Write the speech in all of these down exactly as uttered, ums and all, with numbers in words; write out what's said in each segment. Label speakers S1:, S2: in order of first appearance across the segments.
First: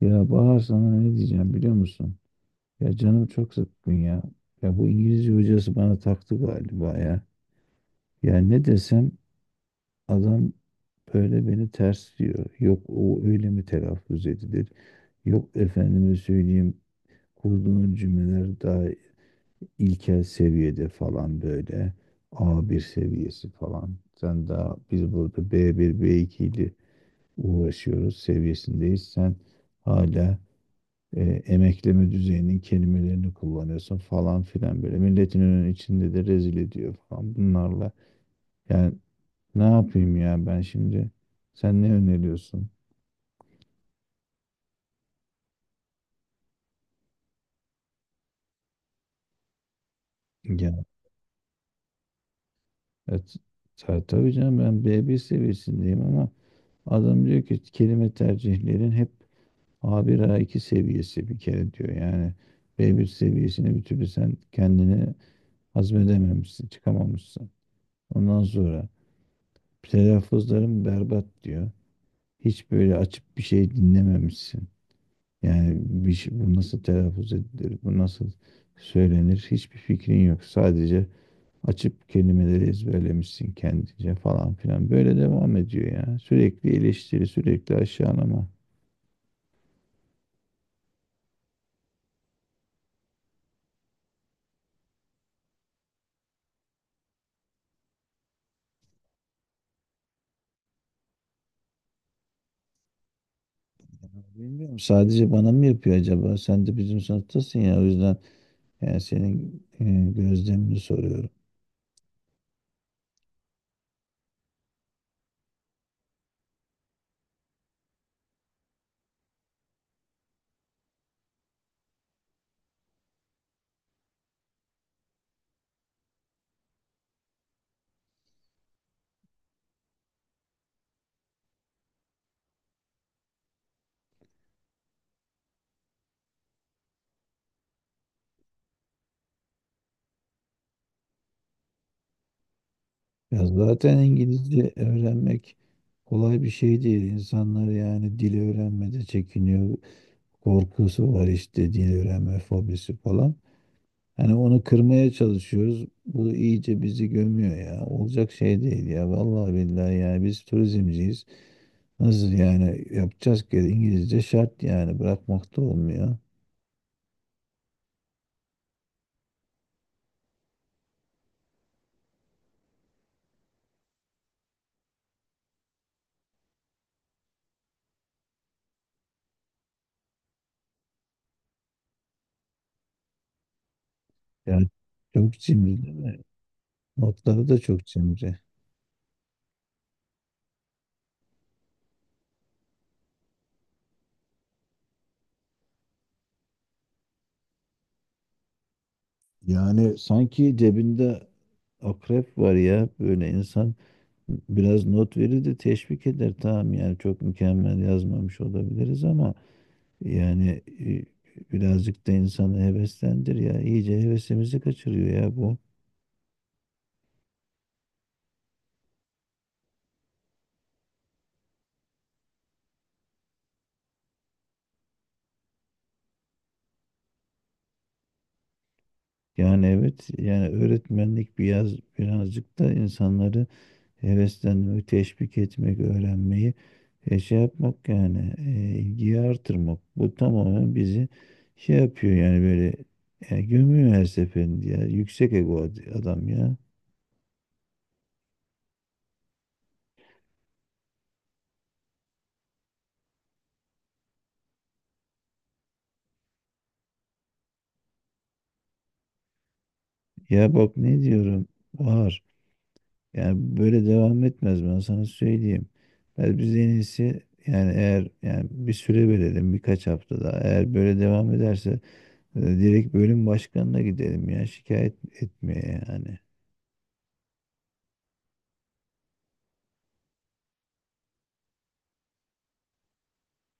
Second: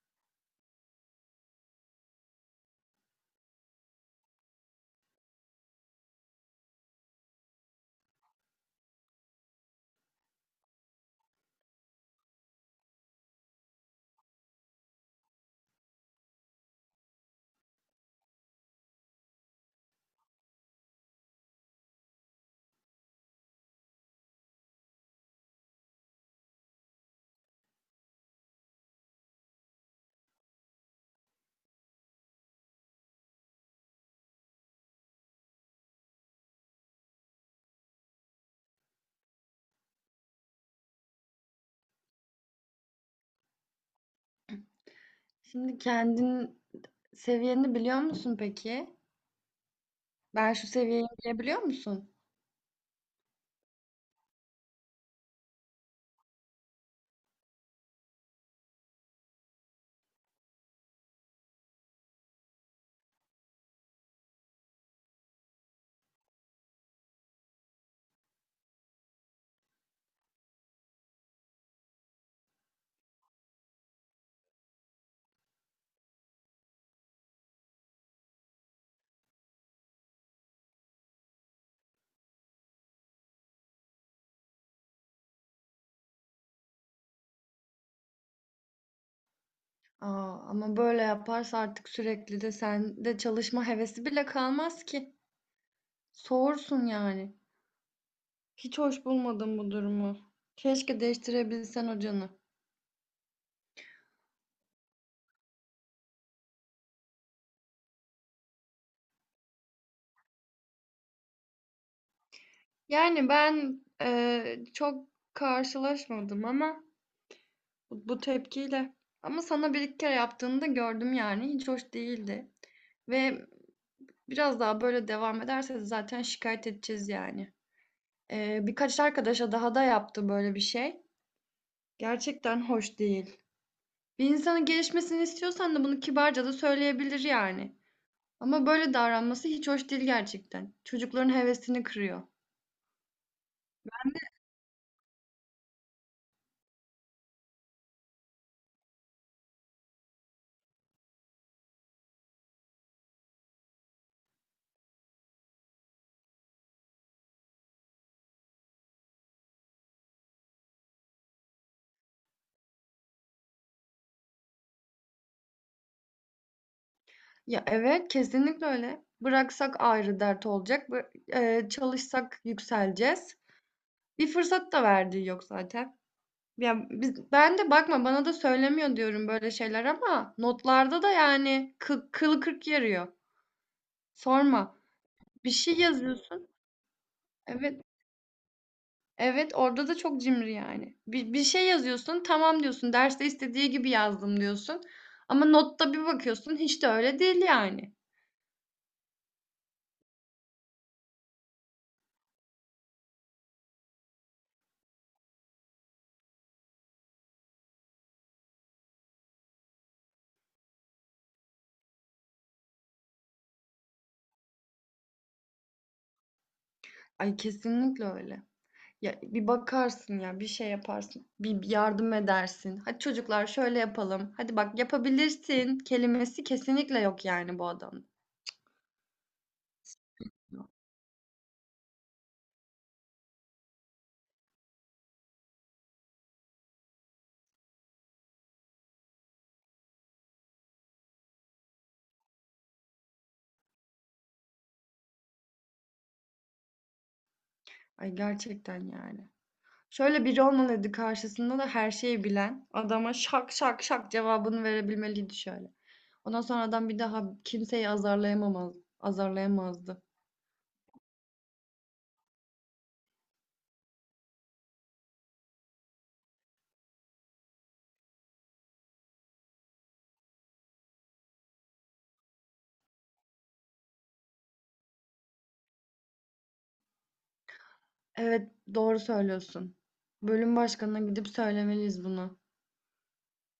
S1: Ya Bahar, sana ne diyeceğim biliyor musun? Ya canım çok sıkkın ya. Ya bu İngilizce hocası bana taktı galiba ya. Ya ne desem adam böyle beni ters diyor. Yok, o öyle mi telaffuz edilir? Yok, efendime söyleyeyim, kurduğun cümleler daha ilkel seviyede falan böyle. A bir seviyesi falan. Sen daha biz burada b bir, b iki ile uğraşıyoruz seviyesindeyiz. Sen hala e, emekleme düzeyinin kelimelerini kullanıyorsun falan filan böyle. Milletin önünün içinde de rezil ediyor falan bunlarla. Yani ne yapayım ya ben şimdi? Sen ne öneriyorsun?
S2: Şimdi kendin seviyeni biliyor musun peki? Ben şu
S1: Ya
S2: seviyeyim diyebiliyor musun?
S1: evet, ta- tabii canım, ben b bir seviyesindeyim ama adam diyor ki kelime tercihlerin hep a bir, a iki seviyesi bir kere diyor. Yani b bir seviyesini bir türlü sen kendini hazmedememişsin, çıkamamışsın. Ondan sonra telaffuzlarım berbat diyor. Hiç böyle açıp bir şey dinlememişsin. Yani bir şey, bu nasıl telaffuz edilir, bu nasıl söylenir hiçbir fikrin yok. Sadece açıp kelimeleri ezberlemişsin kendince falan filan. Böyle devam ediyor ya. Sürekli eleştiri, sürekli aşağılama.
S2: Aa, Ama böyle yaparsa artık sürekli de sende çalışma hevesi bile kalmaz ki. Soğursun yani. Hiç hoş bulmadım bu durumu. Keşke değiştirebilsen hocanı.
S1: Bilmiyorum, sadece bana mı yapıyor acaba? Sen de bizim sınıftasın ya, o yüzden yani senin e, gözlemini soruyorum.
S2: Yani ben eee, çok karşılaşmadım ama bu, bu tepkiyle. Ama sana bir iki kere yaptığını da gördüm yani. Hiç hoş değildi. Ve Biraz daha böyle devam ederse zaten şikayet edeceğiz yani. Eee, birkaç arkadaşa daha da yaptı böyle bir şey. Gerçekten hoş değil. Bir insanın gelişmesini istiyorsan da bunu kibarca da söyleyebilir yani. Ama böyle davranması hiç hoş değil gerçekten. Çocukların hevesini kırıyor.
S1: Ya zaten İngilizce öğrenmek kolay bir şey değil. İnsanlar yani dili öğrenmede çekiniyor, korkusu var, işte dil öğrenme fobisi falan. Hani onu kırmaya çalışıyoruz. Bu iyice bizi gömüyor ya. Olacak şey değil ya. Vallahi billahi yani biz turizmciyiz. Nasıl yani yapacağız ki, İngilizce şart yani, bırakmak da olmuyor.
S2: Ya evet, kesinlikle öyle. Bıraksak ayrı dert olacak. Bı- e, çalışsak yükseleceğiz. Bir fırsat da verdiği yok zaten. Ya biz, ben de bakma bana da söylemiyor diyorum böyle şeyler ama notlarda da yani kı, kılı kırk yarıyor.
S1: Yani
S2: Sorma.
S1: çok
S2: Bir şey
S1: cimri değil mi?
S2: yazıyorsun.
S1: Notları da
S2: Evet.
S1: çok cimri.
S2: Evet orada da çok cimri yani. Bir, bir şey yazıyorsun, tamam diyorsun. Derste istediği gibi yazdım diyorsun. Ama notta bir bakıyorsun hiç de öyle değil yani.
S1: Yani sanki cebinde akrep var ya, böyle insan biraz not verir de teşvik eder, tamam yani çok mükemmel yazmamış olabiliriz ama. Yani, e, birazcık da insanı heveslendir ya. İyice hevesimizi kaçırıyor ya bu.
S2: Ay kesinlikle öyle. Ya bir bakarsın, ya bir şey yaparsın. Bir bir yardım edersin. Hadi çocuklar şöyle yapalım. Hadi bak, yapabilirsin kelimesi kesinlikle yok yani bu adamda.
S1: Yani evet yani, öğretmenlik biraz, birazcık da insanları heveslenmek, teşvik etmek, öğrenmeyi, e, şey yapmak yani, e, ilgiyi artırmak. Bu tamamen bizi şey yapıyor yani, böyle, e, gömüyor her seferinde ya. Yüksek ego ad- adam ya.
S2: Ay gerçekten yani. Şöyle biri olmalıydı karşısında, da her şeyi bilen adama şak şak şak cevabını verebilmeliydi şöyle. Ondan sonra adam bir daha kimseyi azarlayamamaz, azarlayamazdı.
S1: Ya bak ne diyorum var. Yani böyle devam etmez, ben sana söyleyeyim. Ben biz en iyisi yani, eğer yani bir süre verelim, birkaç hafta daha. Eğer böyle devam ederse e, direkt bölüm başkanına gidelim ya, şikayet etmeye yani.
S2: Evet, doğru söylüyorsun. Bölüm başkanına gidip söylemeliyiz bunu.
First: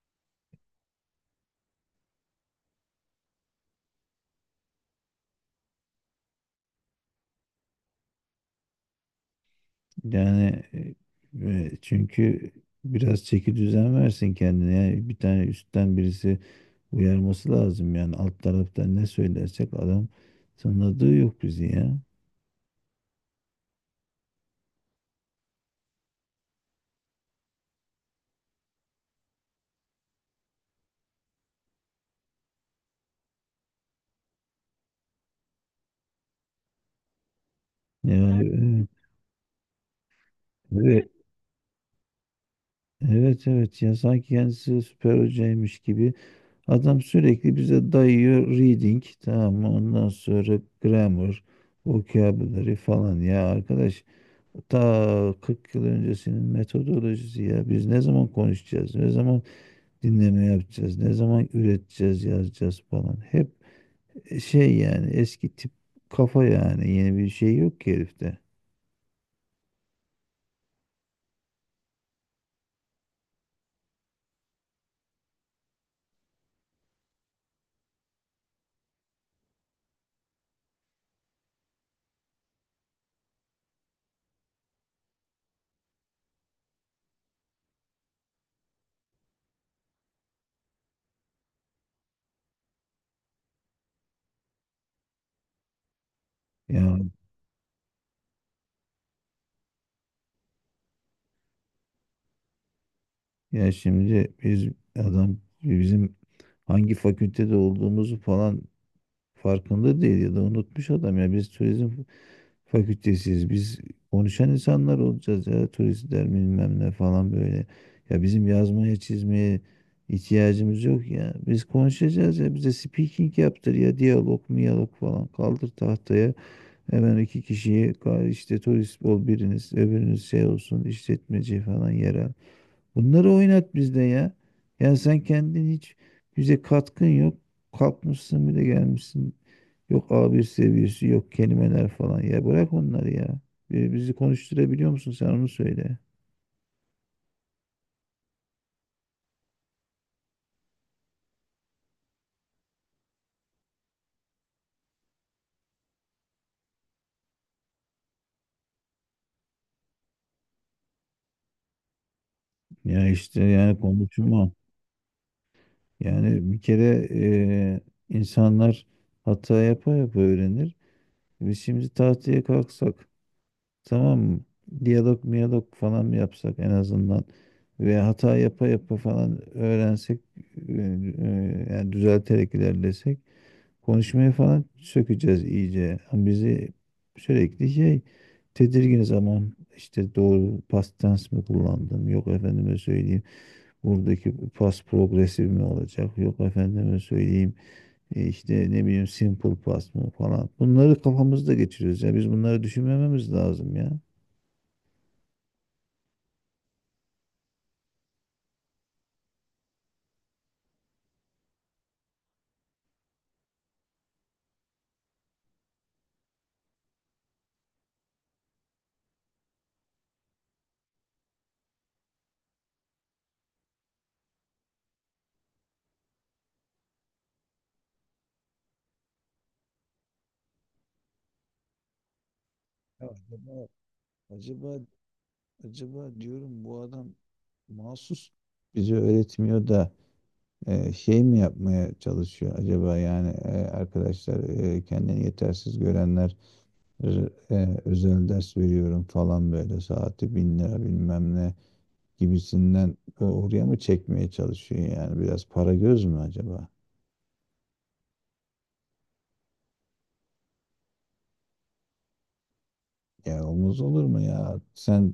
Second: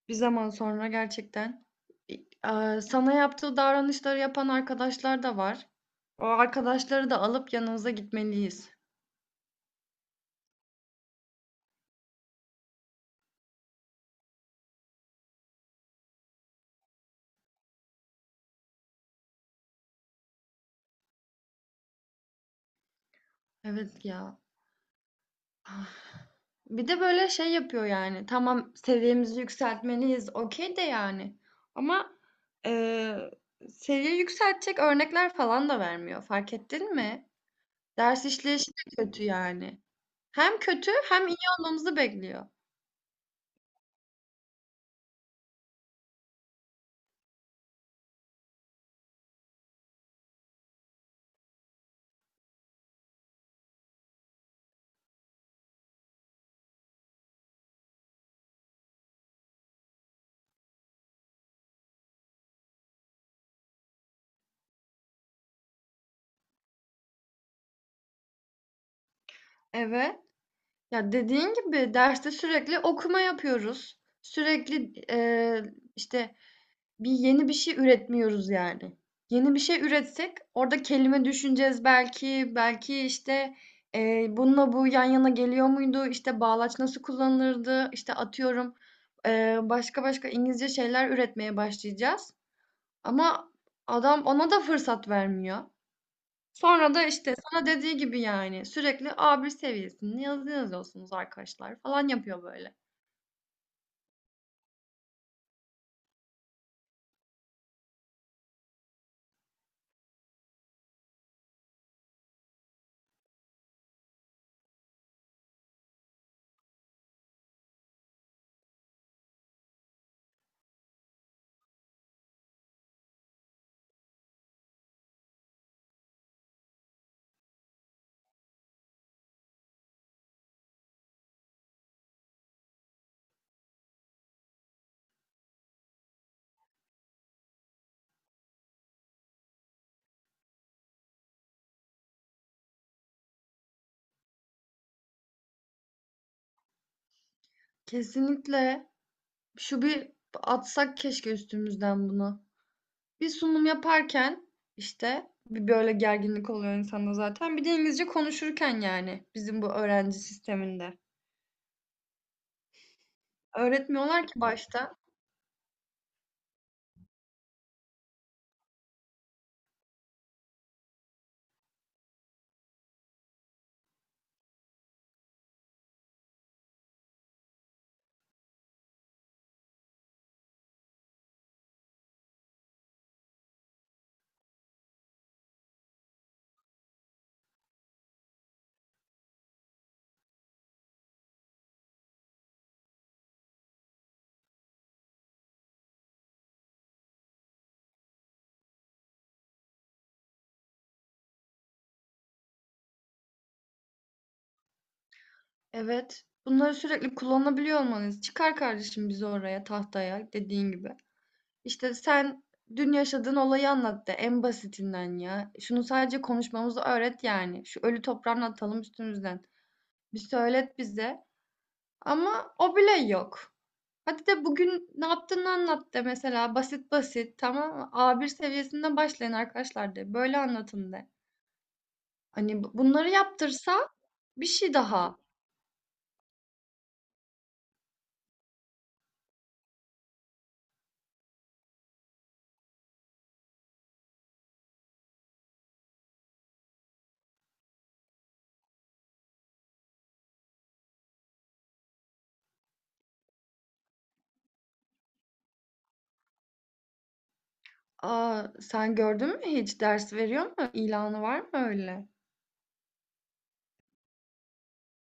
S2: Bir zaman sonra gerçekten eee, sana yaptığı davranışları yapan arkadaşlar da var. O arkadaşları da alıp yanınıza gitmeliyiz.
S1: Yani e, e, çünkü biraz çeki düzen versin kendine. Yani bir tane üstten birisi uyarması lazım yani, alt taraftan ne söylersek adam tanıdığı yok bizi ya.
S2: Evet ya. Ah. Bir de böyle şey yapıyor yani. Tamam, seviyemizi yükseltmeliyiz. Okey de yani. Ama eee seviye yükseltecek örnekler falan da vermiyor. Fark ettin mi? Ders işleyişi
S1: Yani
S2: de kötü yani. Hem kötü
S1: evet.
S2: hem iyi olmamızı bekliyor.
S1: Evet evet, ya sanki kendisi süper hocaymış gibi. Adam sürekli bize dayıyor reading, tamam mı? Ondan sonra grammar, vocabulary falan ya arkadaş. Ta kırk yıl öncesinin metodolojisi ya. Biz ne zaman konuşacağız? Ne zaman dinleme yapacağız? Ne zaman üreteceğiz, yazacağız falan. Hep şey yani, eski tip kafa yani. Yeni bir şey yok ki herifte.
S2: Evet. Ya dediğin gibi derste sürekli okuma yapıyoruz. Sürekli eee, işte bir yeni bir şey üretmiyoruz yani. Yeni bir şey üretsek orada kelime düşüneceğiz belki. Belki işte eee, bununla bu yan yana geliyor muydu? İşte bağlaç nasıl kullanılırdı? İşte atıyorum eee, başka başka İngilizce şeyler üretmeye başlayacağız. Ama adam ona da fırsat vermiyor.
S1: Ya,
S2: Sonra da işte sana dediği gibi yani sürekli A bir seviyesinde yazı yazıyorsunuz arkadaşlar falan yapıyor böyle.
S1: ya şimdi biz, adam bizim hangi fakültede olduğumuzu falan farkında değil ya da unutmuş adam ya, biz turizm fakültesiyiz, biz konuşan insanlar olacağız ya, turistler bilmem ne falan böyle. Ya bizim yazmaya çizmeye ihtiyacımız yok ya, biz konuşacağız ya. Bize speaking yaptır ya, diyalog miyalog falan, kaldır tahtaya hemen iki kişiyi, ka- işte turist ol biriniz, öbürünüz şey olsun, işletmeci falan, yerel. Bunları oynat bizde ya. Ya sen kendin hiç bize katkın yok. Kalkmışsın bir de gelmişsin. Yok a bir seviyesi, yok kelimeler falan. Ya bırak onları ya. Bi- Bizi konuşturabiliyor musun sen, onu söyle.
S2: Kesinlikle şu bir atsak keşke üstümüzden bunu. Bir sunum yaparken işte bir böyle gerginlik oluyor insanda zaten. Bir de İngilizce konuşurken yani bizim bu öğrenci sisteminde.
S1: Ya işte yani
S2: Öğretmiyorlar ki
S1: konuşma.
S2: başta.
S1: Yani bir kere e, insanlar hata yapa yapa öğrenir. Biz şimdi tahtaya kalksak, tamam mı? Diyalog miyalog falan mı yapsak en azından, ve hata yapa yapa falan öğrensek, e, e, yani düzelterek ilerlesek, konuşmayı falan sökeceğiz iyice. Ama bizi sürekli şey, tedirgin zaman, işte doğru past tense mi kullandım, yok efendime söyleyeyim buradaki past progresif mi olacak, yok efendime söyleyeyim e, işte ne bileyim simple past mı falan, bunları kafamızda geçiriyoruz ya, biz bunları düşünmememiz lazım ya.
S2: Evet. Bunları sürekli kullanabiliyor olmanız. Çıkar kardeşim bizi oraya tahtaya, dediğin gibi. İşte sen dün yaşadığın olayı anlat de en basitinden ya. Şunu sadece konuşmamızı öğret yani. Şu ölü toprağını atalım üstümüzden. Bir söylet bize. Ama o bile yok. Hadi de bugün ne yaptığını anlat de mesela, basit basit, tamam mı? A bir seviyesinden başlayın arkadaşlar de. Böyle anlatın de. Hani bu-
S1: Ya
S2: bunları
S1: acaba,
S2: yaptırsa bir
S1: acaba
S2: şey daha.
S1: acaba diyorum, bu adam mahsus bize öğretmiyor da e, şey mi yapmaya çalışıyor acaba yani, e, arkadaşlar, e, kendini yetersiz görenler, e, özel ders veriyorum falan, böyle saati bin lira bilmem ne gibisinden o- oraya mı çekmeye çalışıyor yani, biraz para göz mü acaba?
S2: Aa, sen gördün mü, hiç ders veriyor mu? İlanı var mı öyle?
S1: Ya olmaz olur mu ya? Sen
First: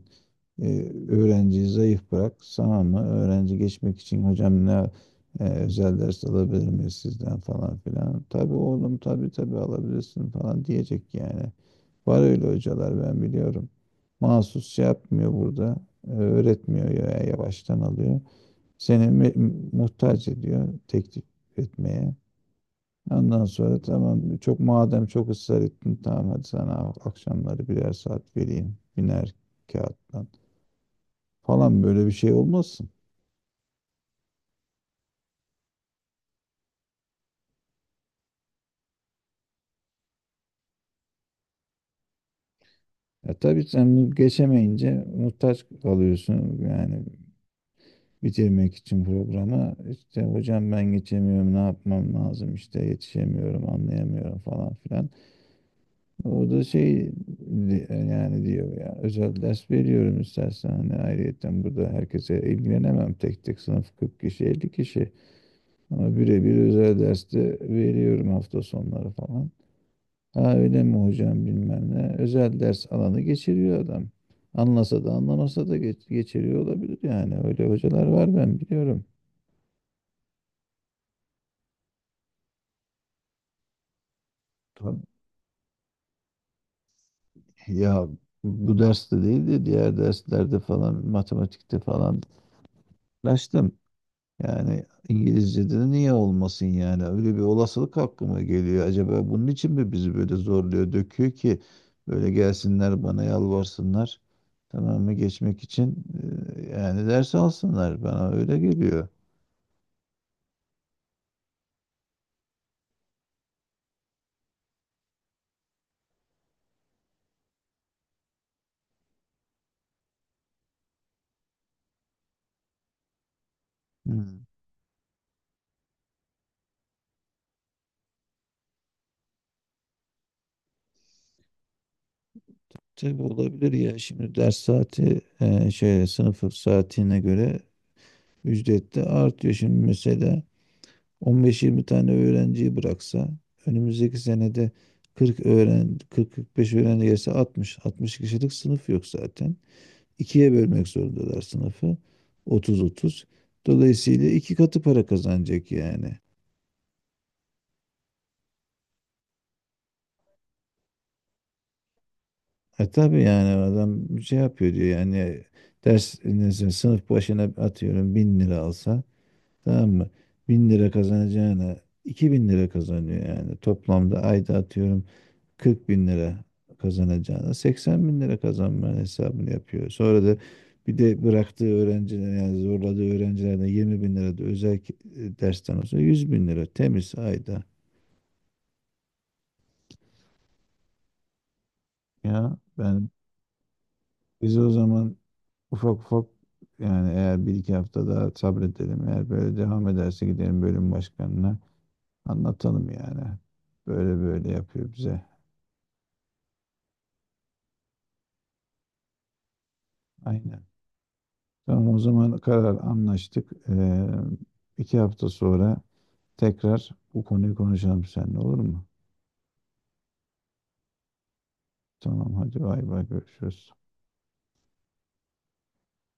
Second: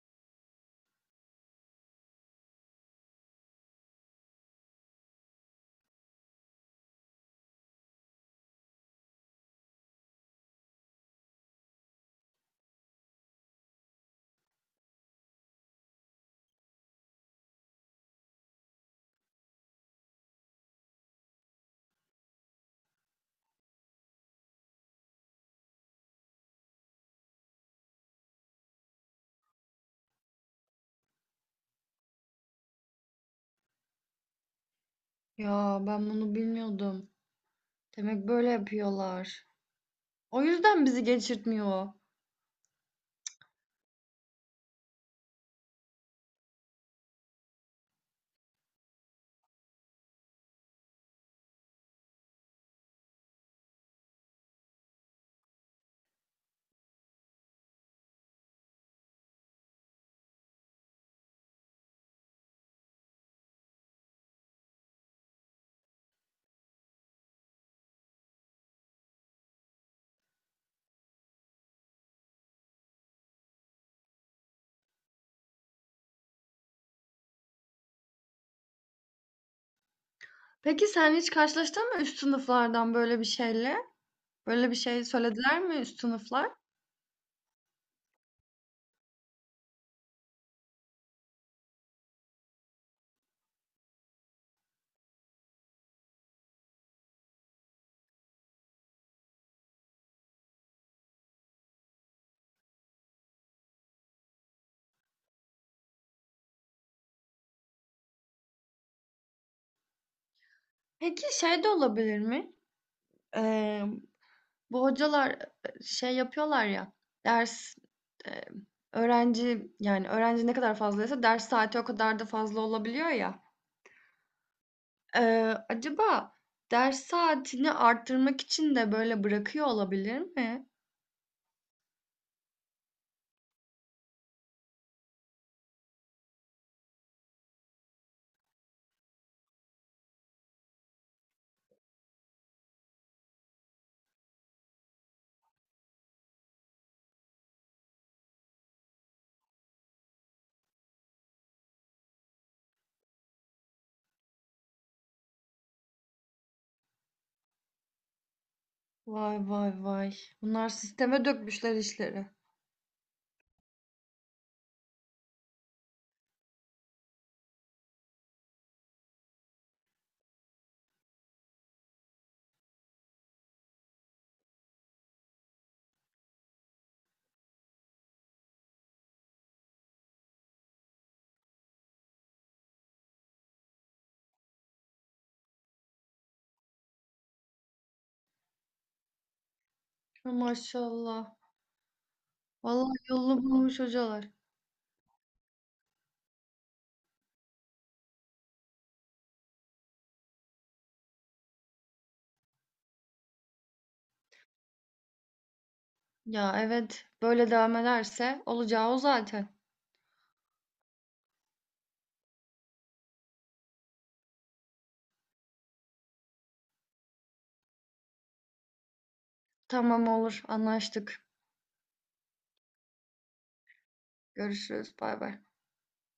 S1: e, öğrenciyi zayıf bırak. Sana mı? Öğrenci geçmek için, hocam ne, e, özel ders alabilir miyiz sizden falan filan. Tabii oğlum, tabii tabii alabilirsin falan diyecek yani. Var öyle hocalar, ben biliyorum. Mahsus şey yapmıyor burada. e, Öğretmiyor ya, yavaştan alıyor. Seni me- muhtaç ediyor teklif etmeye. Ondan sonra tamam, çok madem çok ısrar ettin tamam, hadi sana akşamları birer saat vereyim, biner kağıttan falan, böyle bir şey olmasın.
S2: Ya ben bunu bilmiyordum. Demek böyle yapıyorlar. O yüzden bizi geçirtmiyor o.
S1: Ya tabii, sen bu geçemeyince muhtaç kalıyorsun yani, bitirmek için programı, işte hocam ben geçemiyorum, ne yapmam lazım, işte yetişemiyorum, anlayamıyorum falan filan. O da şey, di- yani diyor ya, özel ders veriyorum istersen, hani ayrıyeten burada herkese ilgilenemem tek tek, sınıf kırk kişi, elli kişi. Ama birebir özel derste veriyorum hafta sonları falan. Ha öyle mi hocam, bilmem ne. Özel ders alanı geçiriyor adam. Anlasa da anlamasa da geç- geçiriyor olabilir yani. Öyle hocalar var, ben biliyorum.
S2: Peki sen hiç karşılaştın mı üst sınıflardan böyle bir şeyle? Böyle bir şey
S1: Tabii.
S2: söylediler mi üst sınıflar?
S1: Ya bu derste değil de diğer derslerde falan, matematikte falan uğraştım. Yani İngilizce'de de niye olmasın yani? Öyle bir olasılık aklıma geliyor. Acaba bunun için mi bizi böyle zorluyor, döküyor ki böyle gelsinler bana yalvarsınlar? Tamam mı? Geçmek için e, yani ders alsınlar. Bana öyle geliyor.
S2: Peki şey de olabilir mi? Emm, Bu hocalar şey yapıyorlar ya, ders, eee, öğrenci, yani, öğrenci ne kadar fazlaysa ders saati o kadar da fazla olabiliyor ya.
S1: Hmm.
S2: Eee, acaba ders saatini arttırmak için de böyle bırakıyor olabilir mi?
S1: Tabii olabilir ya. Şimdi ders saati e, şöyle, sınıf saatine göre ücret de artıyor. Şimdi mesela on beş yirmi tane öğrenciyi bıraksa önümüzdeki senede kırk öğren kırk kırk beş öğrenci gelse, altmış altmış kişilik sınıf yok zaten. İkiye bölmek zorundalar sınıfı. otuz otuz. Dolayısıyla iki katı para kazanacak yani.
S2: Vay vay vay. Bunlar sisteme dökmüşler işleri.
S1: E tabii yani, adam şey yapıyor diyor yani, ders neyse, sınıf başına atıyorum bin lira alsa, tamam mı? Bin lira kazanacağına iki bin lira kazanıyor yani. Toplamda ayda atıyorum kırk bin lira kazanacağına seksen bin lira kazanmanın hesabını yapıyor. Sonra da bir de bıraktığı öğrenciler yani zorladığı öğrencilerden yirmi bin lira da özel ki- e, dersten olsa, yüz bin lira temiz ayda.
S2: Ya, maşallah.
S1: Ya
S2: Vallahi
S1: ben
S2: yolunu bulmuş hocalar.
S1: biz o zaman ufak ufak, yani eğer bir iki hafta daha sabredelim, eğer böyle devam ederse gidelim bölüm başkanına anlatalım yani. Böyle böyle yapıyor bize.
S2: Ya, evet, böyle devam ederse olacağı o zaten.
S1: Aynen. Tamam, o zaman karar, anlaştık. Ee, iki hafta sonra tekrar bu konuyu konuşalım seninle, olur mu?
S2: Tamam, olur, anlaştık.
S1: Tamam hadi, bay bay, görüşürüz.
S2: Görüşürüz, bay bay.